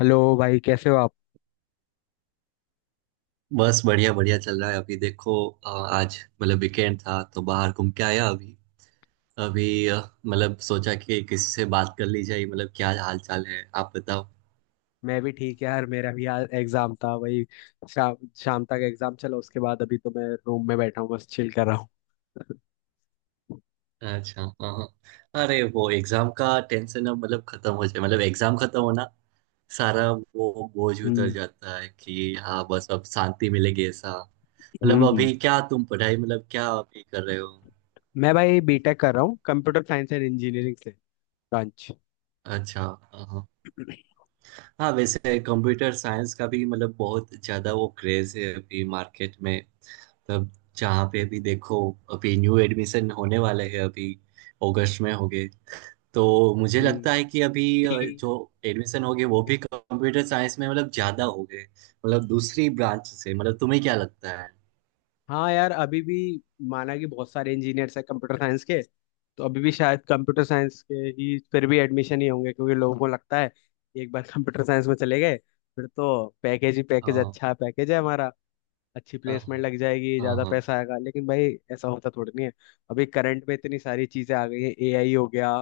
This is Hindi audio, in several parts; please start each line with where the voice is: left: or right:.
left: हेलो भाई, कैसे हो आप।
right: बस बढ़िया बढ़िया चल रहा है अभी देखो। आज मतलब वीकेंड था तो बाहर घूम के आया। अभी अभी मतलब सोचा कि किसी से बात कर ली जाए, मतलब क्या हाल चाल है? आप बताओ।
left: मैं भी ठीक यार, मेरा भी यार एग्जाम था। वही शाम शाम तक एग्जाम चला, उसके बाद अभी तो मैं रूम में बैठा हूँ, बस चिल कर रहा हूँ।
right: अच्छा, हाँ हाँ। अरे वो एग्जाम का टेंशन अब मतलब खत्म हो जाए, मतलब एग्जाम खत्म होना, सारा वो बोझ उतर
left: हम्म।
right: जाता है कि हाँ बस अब शांति मिलेगी, ऐसा। मतलब
left: हम्म।
right: अभी क्या तुम पढ़ाई मतलब क्या अभी कर रहे हो?
left: मैं भाई B.Tech कर रहा हूँ, कंप्यूटर साइंस एंड इंजीनियरिंग से ब्रांच।
right: अच्छा हाँ, हाँ। हाँ, वैसे कंप्यूटर साइंस का भी मतलब बहुत ज्यादा वो क्रेज है अभी मार्केट में, मतलब जहाँ पे भी देखो। अभी न्यू एडमिशन होने वाले हैं, अभी अगस्त में होंगे। तो मुझे
left: हम्म।
right: लगता है कि अभी
left: ठीक।
right: जो एडमिशन होंगे वो भी कंप्यूटर साइंस में मतलब ज्यादा होंगे, मतलब दूसरी ब्रांच से। मतलब तुम्हें क्या लगता है?
left: हाँ यार, अभी भी माना कि बहुत सारे इंजीनियर्स हैं कंप्यूटर साइंस के, तो अभी भी शायद कंप्यूटर साइंस के ही फिर भी एडमिशन ही होंगे, क्योंकि लोगों को लगता है कि एक बार कंप्यूटर साइंस में चले गए फिर तो पैकेज ही पैकेज,
right: हाँ,
left: अच्छा पैकेज है हमारा, अच्छी
right: हाँ,
left: प्लेसमेंट लग जाएगी,
right: हाँ,
left: ज्यादा
right: हाँ,
left: पैसा आएगा। लेकिन भाई ऐसा होता थोड़ी नहीं है। अभी करंट में इतनी सारी चीजें आ गई हैं, एआई हो गया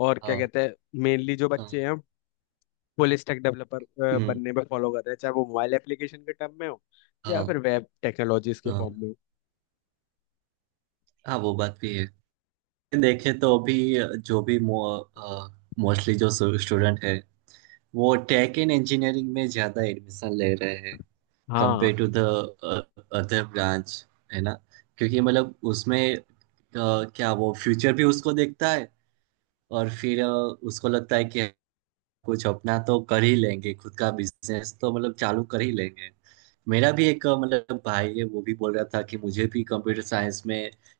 left: और क्या
right: हाँ,
left: कहते हैं, मेनली जो
right: हाँ,
left: बच्चे हैं फुल स्टैक डेवलपर
right: हम्म,
left: बनने में फॉलो कर रहे हैं, चाहे वो मोबाइल एप्लीकेशन के टर्म में हो या
right: हाँ,
left: फिर वेब टेक्नोलॉजीज के
right: हाँ,
left: फॉर्म में हो।
right: हाँ, वो बात भी है। देखे तो अभी जो भी मोस्टली जो स्टूडेंट है वो टेक एंड इंजीनियरिंग में ज्यादा एडमिशन ले रहे हैं,
left: हाँ,
right: compare to the other branch, है ना। क्योंकि मतलब उसमें क्या वो फ्यूचर भी उसको देखता है, और फिर उसको लगता है कि कुछ अपना तो कर ही लेंगे, खुद का बिजनेस तो मतलब चालू कर ही लेंगे। मेरा भी एक मतलब भाई है, वो भी बोल रहा था कि मुझे भी कंप्यूटर साइंस में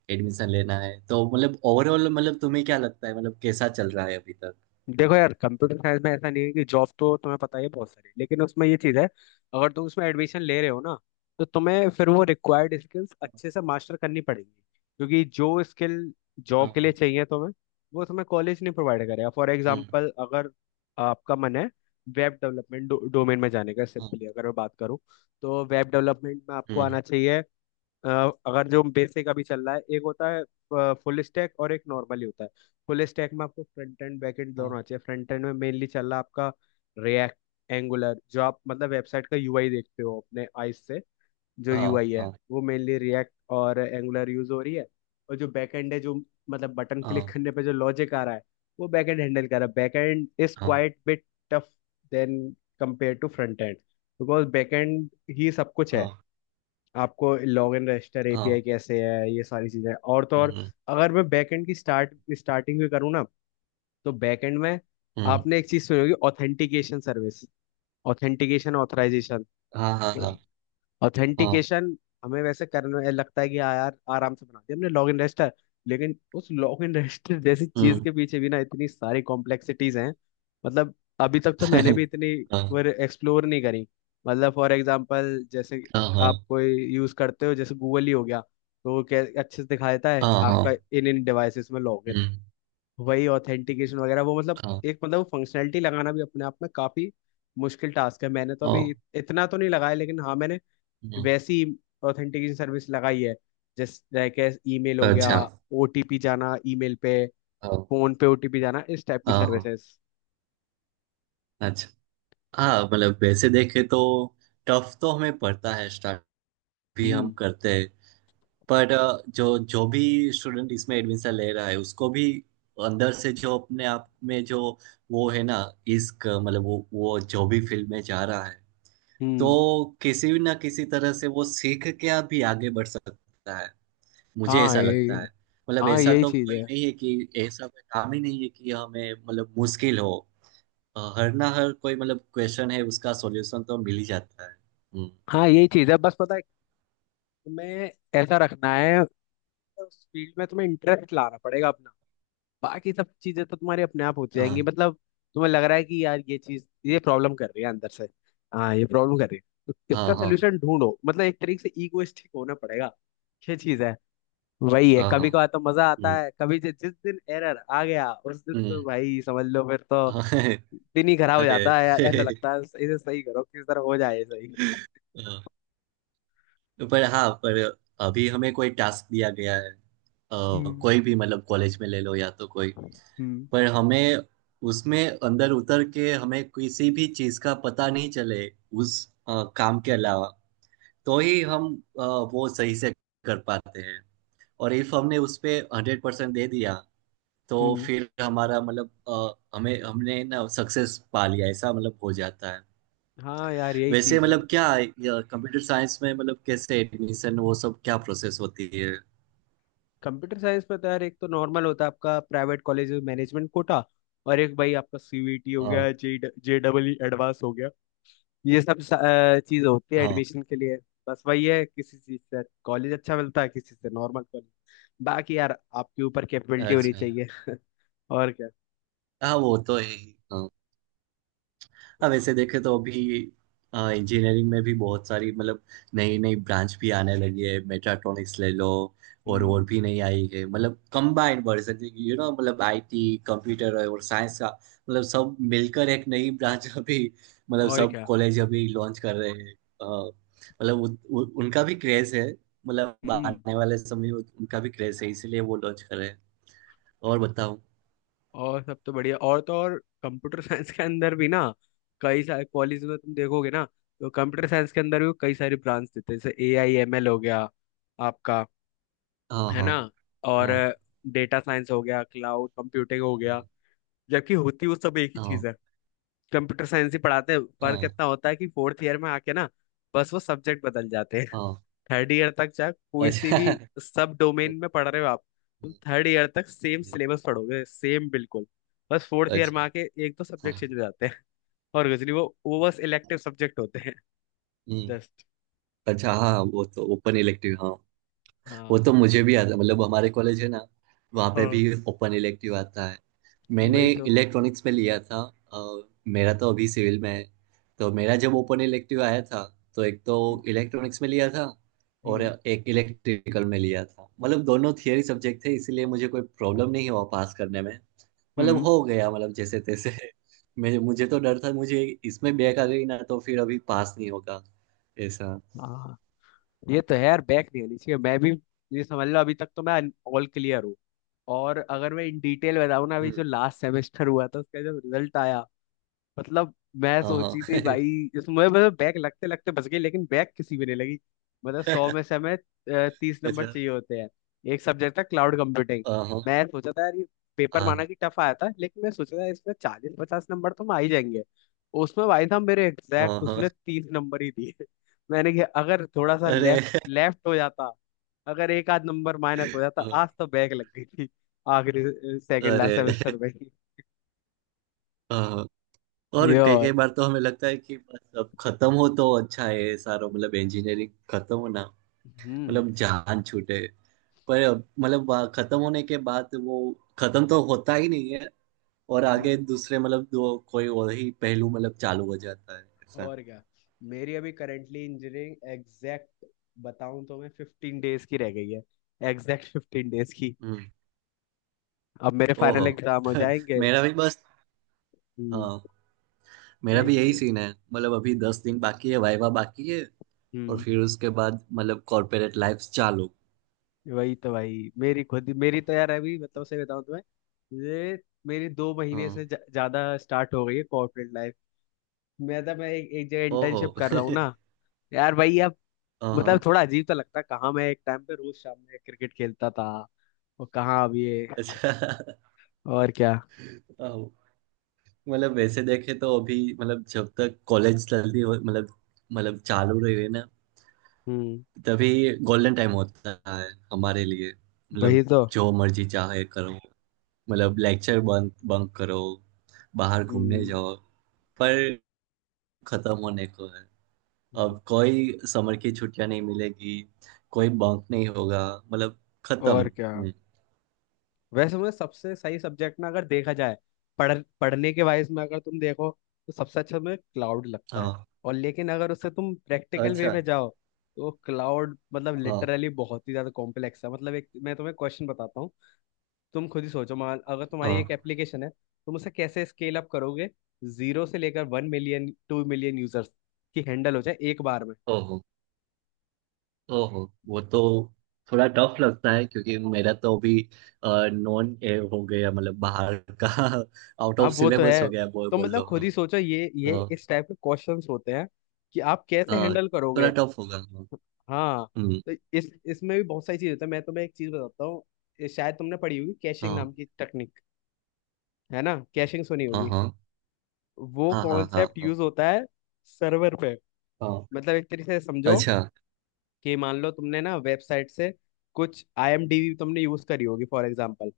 right: एडमिशन लेना है। तो मतलब ओवरऑल मतलब तुम्हें क्या लगता है, मतलब कैसा चल रहा है अभी तक?
left: देखो यार कंप्यूटर साइंस में ऐसा नहीं है, कि जॉब तो तुम्हें पता ही है बहुत सारी, लेकिन उसमें ये चीज़ है, अगर तुम उसमें एडमिशन ले रहे हो ना, तो तुम्हें फिर वो रिक्वायर्ड स्किल्स अच्छे से मास्टर करनी पड़ेंगी, क्योंकि जो स्किल जॉब के लिए
right: हाँ,
left: चाहिए तुम्हें, वो तुम्हें कॉलेज नहीं प्रोवाइड करेगा। फॉर
right: हम्म,
left: एग्जाम्पल, अगर आपका मन है वेब डेवलपमेंट डोमेन में जाने का,
right: हम्म,
left: सिंपली अगर मैं बात करूँ, तो वेब डेवलपमेंट में आपको आना चाहिए। अ, अगर जो बेसिक अभी चल रहा है, एक होता है फुल स्टैक और एक नॉर्मली होता है। फुल स्टैक में आपको फ्रंट एंड बैक एंड
right: हम्म,
left: दोनों चाहिए। फ्रंट एंड में मेनली चल रहा है आपका रिएक्ट एंगुलर, जो आप मतलब वेबसाइट का यूआई देखते हो अपने आईज से, जो
right: हाँ,
left: यूआई है
right: हाँ,
left: वो मेनली रिएक्ट और एंगुलर यूज हो रही है। और जो बैक एंड है, जो मतलब बटन क्लिक
right: हाँ,
left: करने पे जो लॉजिक आ रहा है, वो बैक एंड हैंडल कर रहा है। बैक एंड इज
right: हाँ,
left: quite bit tough than compare to front end, because back end ही सब कुछ है।
right: हाँ,
left: आपको लॉग इन रजिस्टर
right: हाँ,
left: एपीआई कैसे है, ये सारी चीजें, और तो और
right: हम्म,
left: अगर मैं बैकएंड की स्टार्टिंग में करूँ ना, तो बैकएंड में
right: हम्म,
left: आपने एक चीज सुनी होगी, ऑथेंटिकेशन सर्विस, ऑथेंटिकेशन, ऑथराइजेशन।
right: हाँ, हाँ, हाँ, हाँ,
left: ऑथेंटिकेशन हमें वैसे करना लगता है कि हाँ यार आराम से बना दिया हमने लॉग इन रजिस्टर, लेकिन उस लॉग इन रजिस्टर जैसी चीज
right: हम्म,
left: के पीछे भी ना इतनी सारी कॉम्प्लेक्सिटीज हैं। मतलब अभी तक तो मैंने भी इतनी
right: हाँ,
left: एक्सप्लोर नहीं करी। मतलब फॉर एग्जांपल, जैसे
right: हाँ, हाँ,
left: आप कोई यूज करते हो, जैसे गूगल ही हो गया, तो वो क्या अच्छे से दिखा देता है कि
right: हाँ, हाँ,
left: आपका इन इन डिवाइसेस में लॉग इन है।
right: हम्म,
left: वही ऑथेंटिकेशन वगैरह वो मतलब
right: हाँ,
left: एक मतलब फंक्शनैलिटी लगाना भी अपने आप में काफी मुश्किल टास्क है। मैंने तो अभी
right: हाँ,
left: इतना तो नहीं लगाया, लेकिन हाँ मैंने
right: हम्म,
left: वैसी ऑथेंटिकेशन सर्विस लगाई है, जैसे कैसे ईमेल हो गया,
right: अच्छा,
left: ओटीपी जाना ईमेल पे,
right: हाँ,
left: फोन पे ओटीपी जाना, इस टाइप की
right: हाँ, हाँ,
left: सर्विसेज।
right: अच्छा। हाँ मतलब वैसे देखे तो टफ तो हमें पड़ता है, स्टार्ट भी हम
left: हम्म।
right: करते हैं। पर जो जो भी स्टूडेंट इसमें एडमिशन ले रहा है उसको भी अंदर से जो अपने आप में जो वो है ना इश्क, मतलब वो जो भी फील्ड में जा रहा है,
left: हम्म।
right: तो किसी भी ना किसी तरह से वो सीख के अभी आगे बढ़ सकता है, मुझे
left: हाँ
right: ऐसा
left: यही
right: लगता है। मतलब
left: हाँ
right: ऐसा
left: यही
right: तो
left: चीज
right: कोई
left: है
right: नहीं है कि ऐसा कोई काम ही नहीं है कि हमें मतलब मुश्किल हो। हर ना हर कोई मतलब क्वेश्चन है उसका सॉल्यूशन तो मिल ही जाता है।
left: हाँ यही चीज है, बस पता है तुम्हें, ऐसा रखना है, उस फील्ड में तुम्हें इंटरेस्ट लाना पड़ेगा अपना। बाकी सब चीजें तो तुम्हारी अपने आप होती जाएंगी।
right: हाँ,
left: मतलब तुम्हें लग रहा है कि यार ये चीज ये प्रॉब्लम कर रही है अंदर से, हाँ ये प्रॉब्लम कर रही है, तो
right: हाँ,
left: इसका
right: हाँ,
left: सोल्यूशन ढूंढो। मतलब एक तरीके से इगोइस्टिक होना पड़ेगा, ये चीज है। वही है,
right: हाँ, हाँ,
left: कभी कभार तो मजा आता
right: हम्म,
left: है, कभी जिस दिन एरर आ गया उस दिन तो
right: हम्म,
left: भाई समझ लो, फिर तो
right: हाँ,
left: दिन ही खराब हो जाता
right: अरे,
left: है यार, ऐसा लगता है इसे सही करो, किस तरह हो जाए ये सही।
right: हाँ, पर हाँ, पर अभी हमें कोई टास्क दिया गया है।
left: हम्म।
right: कोई भी मतलब कॉलेज में ले लो या तो कोई,
left: हम्म।
right: पर हमें उसमें अंदर उतर के हमें किसी भी चीज का पता नहीं चले उस काम के अलावा, तो ही हम अ, वो सही से कर पाते हैं। और इफ हमने उस पे 100% दे दिया, तो
left: हम्म।
right: फिर हमारा मतलब हमें हमने ना सक्सेस पा लिया, ऐसा मतलब हो जाता है।
left: हाँ यार, यही
right: वैसे
left: चीज है।
right: मतलब क्या कंप्यूटर साइंस में मतलब कैसे एडमिशन वो सब क्या प्रोसेस होती है?
left: कंप्यूटर साइंस में तो यार एक तो नॉर्मल होता है आपका प्राइवेट कॉलेज मैनेजमेंट कोटा, और एक भाई आपका सीवीटी हो
right: हाँ,
left: गया, J J double E advance हो गया, ये सब चीज होती है
right: हाँ,
left: एडमिशन के लिए। बस वही है, किसी चीज से कॉलेज अच्छा मिलता है, किसी से नॉर्मल कॉलेज। बाकी यार आपके ऊपर कैपेबिलिटी होनी
right: अच्छा,
left: चाहिए। और क्या।
right: हाँ वो तो है ही हाँ। हाँ वैसे देखे तो अभी इंजीनियरिंग में भी बहुत सारी मतलब नई नई ब्रांच भी आने लगी है, मेट्राट्रॉनिक्स ले लो। और
left: हम्म।
right: भी नई आई है, मतलब कंबाइंड वर्जन, मतलब आईटी कंप्यूटर और साइंस का मतलब सब मिलकर एक नई ब्रांच अभी मतलब
left: और
right: सब
left: क्या।
right: कॉलेज अभी लॉन्च कर रहे हैं। अ, मतलब उनका भी क्रेज है, मतलब
left: हम्म।
right: आने वाले समय में उनका भी क्रेज है इसीलिए वो लॉन्च कर रहे हैं। और बताओ?
left: और सब तो बढ़िया, और तो और कंप्यूटर साइंस के अंदर भी ना कई सारे कॉलेज में तुम देखोगे ना, तो कंप्यूटर साइंस के अंदर भी कई सारी ब्रांच देते हैं, जैसे AIML हो गया आपका,
right: हाँ,
left: है
right: हाँ,
left: ना। और
right: हाँ,
left: डेटा साइंस हो गया, क्लाउड कंप्यूटिंग हो गया, जबकि होती वो सब एक ही
right: हाँ, हाँ,
left: चीज है, कंप्यूटर साइंस ही पढ़ाते हैं। फर्क
right: हाँ,
left: इतना होता है कि फोर्थ ईयर में आके ना बस वो सब्जेक्ट बदल जाते हैं।
right: हाँ,
left: थर्ड ईयर तक चाहे कोई सी
right: अच्छा,
left: भी सब डोमेन में पढ़ रहे हो आप, तुम थर्ड ईयर तक सेम
right: हम्म,
left: सिलेबस पढ़ोगे, सेम बिल्कुल। बस फोर्थ ईयर में
right: अच्छा,
left: आके एक तो
right: हाँ,
left: सब्जेक्ट चेंज हो जाते हैं और कुछ नहीं, वो बस इलेक्टिव सब्जेक्ट होते हैं
right: हम्म,
left: जस्ट।
right: अच्छा, हाँ वो तो ओपन इलेक्टिव, हाँ। वो
left: हाँ
right: तो मुझे भी आता, मतलब हमारे कॉलेज है ना, वहाँ पे
left: हाँ,
right: भी ओपन इलेक्टिव आता है। मैंने
left: वही तो।
right: इलेक्ट्रॉनिक्स में लिया था। अ, मेरा तो अभी सिविल में है, तो मेरा जब ओपन इलेक्टिव आया था तो एक तो
left: हम्म।
right: इलेक्ट्रॉनिक्स में लिया था और
left: हम्म।
right: एक इलेक्ट्रिकल में लिया था, मतलब दोनों थियरी सब्जेक्ट थे इसीलिए मुझे कोई प्रॉब्लम नहीं हुआ पास करने में। मतलब
left: हम्म।
right: हो गया मतलब जैसे तैसे। मैं मुझे तो डर था, मुझे इसमें बैक आ गई ना तो फिर अभी पास नहीं होगा, ऐसा।
left: हाँ, ये तो है यार, बैक नहीं होनी चाहिए। मैं भी ये समझ लो अभी तक तो मैं ऑल क्लियर हूँ। और अगर मैं इन डिटेल बताऊँ ना, अभी
right: हम्म,
left: जो लास्ट सेमेस्टर हुआ था उसका जब रिजल्ट आया, मतलब मैं
right: हाँ, हाँ,
left: सोची थी भाई इसमें मतलब बैक लगते लगते बच गई, लेकिन बैक किसी भी नहीं लगी। मतलब सौ में से हमें 30 नंबर
right: अच्छा,
left: चाहिए होते हैं। एक सब्जेक्ट था क्लाउड कंप्यूटिंग,
right: हाँ हाँ।
left: मैं सोचा था यार ये पेपर माना
right: हाँ,
left: कि टफ आया था, लेकिन मैं सोचा था इसमें 40-50 नंबर तो आ ही जाएंगे। उसमें भाई साहब मेरे
right: हाँ,
left: एग्जैक्ट उसने
right: हाँ,
left: 30 नंबर ही दिए। मैंने कहा अगर थोड़ा सा
right: अरे,
left: लेफ्ट लेफ्ट हो जाता, अगर एक आध नंबर माइनस हो जाता आज तो बैक लग गई थी, आखिरी सेकंड लास्ट
right: अरे,
left: सेमेस्टर में।
right: हाँ, हाँ, और
left: ये
right: कई
left: और।
right: कई बार तो हमें लगता है कि बस अब खत्म हो तो अच्छा है, ये सारा मतलब इंजीनियरिंग खत्म हो ना,
left: हम्म।
right: मतलब जान छूटे। पर अब मतलब वहाँ खत्म होने के बाद वो खत्म तो होता ही नहीं है, और आगे
left: हम्म।
right: दूसरे मतलब दो कोई और ही पहलू मतलब चालू हो जाता है, ऐसा।
left: और क्या, मेरी अभी करेंटली इंजीनियरिंग एग्जैक्ट बताऊं तो मैं 15 डेज की रह गई है, एग्जैक्ट 15 डेज की।
right: हम्म,
left: अब मेरे
right: ओहो,
left: फाइनल एग्जाम हो जाएंगे।
right: मेरा भी बस,
left: हम्म,
right: हाँ, मेरा
left: यही
right: भी
left: चीज
right: यही
left: है।
right: सीन है, मतलब अभी 10 दिन बाकी है, वाइवा बाकी है, और
left: हम्म,
right: फिर उसके बाद मतलब कॉर्पोरेट लाइफ चालू।
left: वही तो भाई। मेरी खुद मेरी तो यार अभी मतलब सही बताऊं तुम्हें, ये मेरी 2 महीने से
right: हाँ,
left: ज्यादा स्टार्ट हो गई है कॉर्पोरेट लाइफ। मैं तो मैं एक जगह
right: ओहो,
left: इंटर्नशिप कर रहा हूँ ना। यार भाई अब मतलब
right: हाँ,
left: थोड़ा अजीब तो लगता है, कहाँ मैं एक टाइम पे रोज शाम में क्रिकेट खेलता था, और कहाँ अब ये।
right: अच्छा,
left: और क्या।
right: आओ। मतलब वैसे देखे तो अभी मतलब जब तक कॉलेज चलती हो, मतलब चालू रही है ना,
left: हम्म,
right: तभी गोल्डन टाइम होता है हमारे लिए, मतलब
left: वही तो।
right: जो मर्जी चाहे करो, मतलब लेक्चर बंक बंक करो, बाहर घूमने
left: हम्म,
right: जाओ, पर खत्म होने को है।
left: हम्म।
right: अब कोई समर की छुट्टियां नहीं मिलेगी, कोई बंक नहीं होगा, मतलब खत्म।
left: और क्या, वैसे मुझे सबसे सही सब्जेक्ट ना अगर देखा जाए पढ़ने के वाइज में, अगर तुम देखो तो सबसे अच्छा मुझे क्लाउड लगता है।
right: हाँ,
left: और लेकिन अगर उससे तुम प्रैक्टिकल वे
right: अच्छा,
left: में जाओ, तो क्लाउड मतलब
right: हाँ,
left: लिटरली बहुत ही ज्यादा कॉम्प्लेक्स है। मतलब एक मैं तुम्हें क्वेश्चन बताता हूँ, तुम खुद ही सोचो, मान अगर तुम्हारी
right: हाँ,
left: एक एप्लीकेशन है, तुम उसे कैसे स्केल अप करोगे, जीरो से लेकर 1 मिलियन 2 मिलियन यूजर्स की हैंडल हो जाए एक बार में।
right: ओहो, ओहो, वो तो थोड़ा टफ लगता है क्योंकि मेरा तो अभी नॉन ए हो गया, मतलब बाहर का आउट
left: हाँ,
right: ऑफ
left: वो तो
right: सिलेबस
left: है,
right: हो गया, बोल
left: तो
right: बोल
left: मतलब
right: लो
left: खुद
right: हाँ।
left: ही सोचो ये
right: हाँ,
left: इस टाइप के क्वेश्चंस होते हैं कि आप कैसे
right: हाँ,
left: हैंडल
right: थोड़ा
left: करोगे।
right: टफ होगा, हाँ।
left: हाँ,
right: हम्म,
left: तो इस इसमें भी बहुत सारी चीज होता है। मैं तुम्हें एक चीज बताता हूँ, ये शायद तुमने पढ़ी होगी कैशिंग
right: हाँ,
left: नाम की टेक्निक, है ना। कैशिंग सुनी
right: हाँ,
left: होगी,
right: हाँ,
left: वो
right: हाँ, हाँ, हाँ,
left: कॉन्सेप्ट
right: हाँ,
left: यूज होता है सर्वर पे।
right: हाँ,
left: मतलब एक तरीके से समझो,
right: अच्छा,
left: कि मान लो तुमने ना वेबसाइट से कुछ आईएमडीबी तुमने यूज करी होगी फॉर एग्जांपल,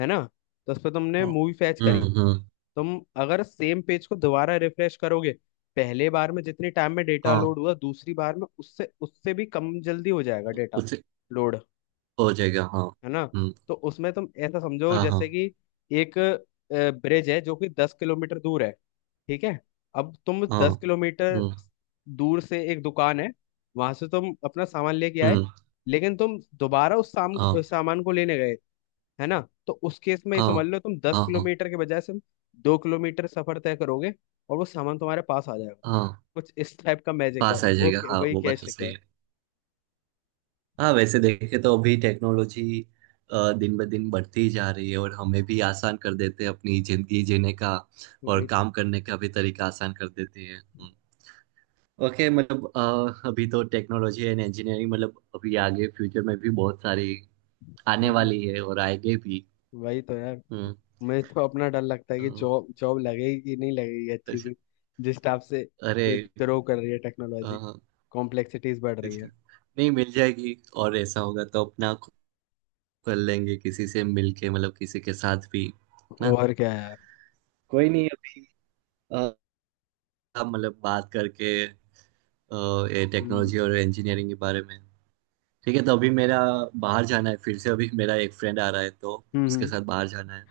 left: है ना। तो उस पर तुमने
right: हाँ,
left: मूवी फैच करी,
right: हम्म, हम्म,
left: तुम अगर सेम पेज को दोबारा रिफ्रेश करोगे, पहले बार में जितने टाइम में डेटा
right: हाँ
left: लोड हुआ, दूसरी बार में उससे उससे भी कम जल्दी हो जाएगा डेटा
right: उसे
left: लोड,
right: हो जाएगा, हाँ,
left: है ना।
right: हम्म,
left: तो उसमें तुम ऐसा समझो,
right: हाँ, हाँ,
left: जैसे कि एक ब्रिज है जो कि 10 किलोमीटर दूर है, ठीक है। अब तुम
right: हाँ,
left: 10 किलोमीटर
right: हम्म,
left: दूर से, एक दुकान है वहां से तुम अपना सामान लेके आए,
right: हम्म,
left: लेकिन तुम दोबारा उस साम,
right: हाँ,
left: सामान को लेने गए, है ना। तो उस केस में ये
right: हाँ,
left: समझ लो, तुम दस
right: हाँ, हाँ,
left: किलोमीटर के बजाय सिर्फ 2 किलोमीटर सफर तय करोगे, और वो सामान तुम्हारे पास आ जाएगा।
right: हाँ,
left: कुछ इस टाइप का मैजिक है,
right: पास आ
left: वो
right: जाएगा, हाँ
left: वही
right: वो बात
left: कैश
right: तो
left: है।
right: सही है। हाँ वैसे देखे तो अभी टेक्नोलॉजी दिन ब दिन बढ़ती ही जा रही है, और हमें भी आसान कर देते हैं अपनी जिंदगी जीने का, और
left: वही तो।
right: काम करने का भी तरीका आसान कर देती है। हम्म। ओके मतलब अभी तो टेक्नोलॉजी एंड इंजीनियरिंग मतलब अभी आगे फ्यूचर में भी बहुत सारी आने
left: हम्म,
right: वाली है और आएंगे भी।
left: वही तो यार,
right: हम्म,
left: मुझे तो अपना डर लगता है
right: अ,
left: कि जॉब जॉब लगेगी कि नहीं लगेगी अच्छी
right: अच्छा,
left: सी, जिस टाइप से
right: अरे,
left: ग्रो कर रही है टेक्नोलॉजी, कॉम्प्लेक्सिटीज बढ़ रही है।
right: अच्छा, नहीं मिल जाएगी, और ऐसा होगा तो अपना कर लेंगे, किसी से मिलके मतलब किसी के साथ भी, ना।
left: और क्या यार।
right: कोई नहीं अभी, अ, अब मतलब बात करके अ, ये
left: हम्म।
right: टेक्नोलॉजी और इंजीनियरिंग के बारे में, ठीक है। तो अभी मेरा बाहर जाना है, फिर से अभी मेरा एक फ्रेंड आ रहा है तो
left: हम्म।
right: उसके
left: हम्म।
right: साथ बाहर जाना है।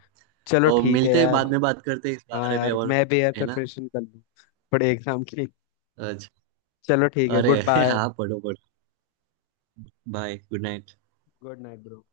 left: चलो
right: तो
left: ठीक है
right: मिलते हैं,
left: यार।
right: बाद में बात करते हैं इस
left: हाँ
right: बारे में
left: यार,
right: और,
left: मैं भी यार
right: है ना।
left: प्रिपरेशन कर लूँ बड़े एग्जाम की।
right: अच्छा,
left: चलो ठीक है,
right: अरे,
left: गुड बाय।
right: हाँ पढ़ो पढ़ो, bye good night.
left: Good night bro.